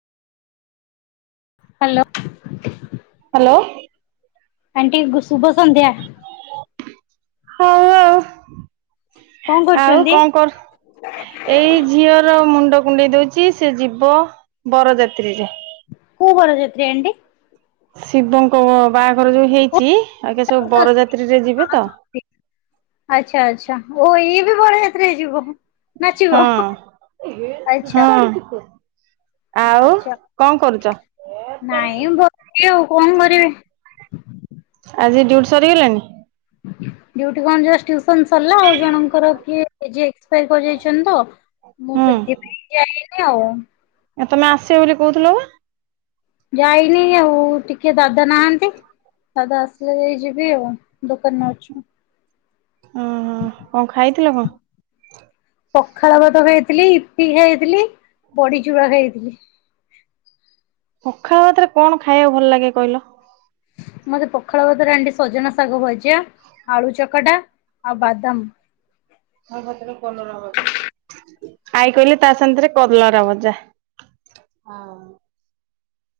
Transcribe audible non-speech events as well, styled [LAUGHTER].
Hello. Hello. Aunty ଗୁ ଶୁଭ ସଂନ୍ଧ୍ୟା। ହଉ ଆଉ କଣ ଆଉ କରୁଛନ୍ତି କଣ କର ଏଇ ଝିଅର ମୁଣ୍ଡ କୁଣ୍ଡେଇ ଦଉଛି ସିଏ ଯିବ ବରଯାତ୍ରୀରେ କୋଉ ବରଯାତ୍ରୀ ଆଣ୍ଟି ଶିବଙ୍କ ବାହାଘର ଯୋଉ ହେଇଛି ଆଙ୍କେ ସବୁ ବରଯାତ୍ରୀରେ ଯିବେ ତ ଆଚ୍ଛା ଆଚ୍ଛା ଓ ଇ ବି ବରଯାତ୍ରୀ ରେ ଯିବକି ହଁ ହଁ। ଆଉ ଆଛା କଣ କରୁଛ ନାଇଁ [UNINTELLIGIBLE] ଆଉ କଣ କରିବି ଆଜି ଡିୟୁଟି ସରି ଗଲାଣି ଡିଉଟି କଣ ଯେ ଟିୟୁସନ ସରିଲା ଆଉ ଜଣଙ୍କର କିଏ ଆଜି ଏକ୍ସପାଇର କରିଯାଇଛନ୍ତି ତ ମୁଁ ସେଥିପାଇଁ ଯାଇନି ଆଉ ଆ ତମେ ଆସିବ ବୋଲି କହୁଥିଲ ବା ଯାଇନି ଆଉ ଟିକେ ଦାଦା ନାହାନ୍ତି। ଦାଦା ଆସିଲେ ଯାଇ ଯିବି ଆଉ ଦୋକାନରେ ଅଛୁ। ଓହୋ କଣ ଖାଇଥିଲ କଣ? ପଖାଳ ଭାତ ଖାଇଥିଲି ଇପି ଖାଇଥିଲି ବଡି ଚୁରା ଖାଇଥିଲି। ପଖାଳ ଭାତରେ କଣ ଖାଇବାକୁ ଭଲ ଲାଗେ କହିଲ। ମତେ ପଖାଳ ଭାତରେ ଏଣ୍ଡି ସଜନା ଶାଗ ଭଜା ଆଳୁ ଚକଟା ଆଉ ବାଦାମ। ଆଉ ଭାତରେ କଲରା [UNINTELLIGIBLE] ଆଇ କହିଲେ ତା ସାଂଗରେ କରଲାର ଭଜା ହଁ।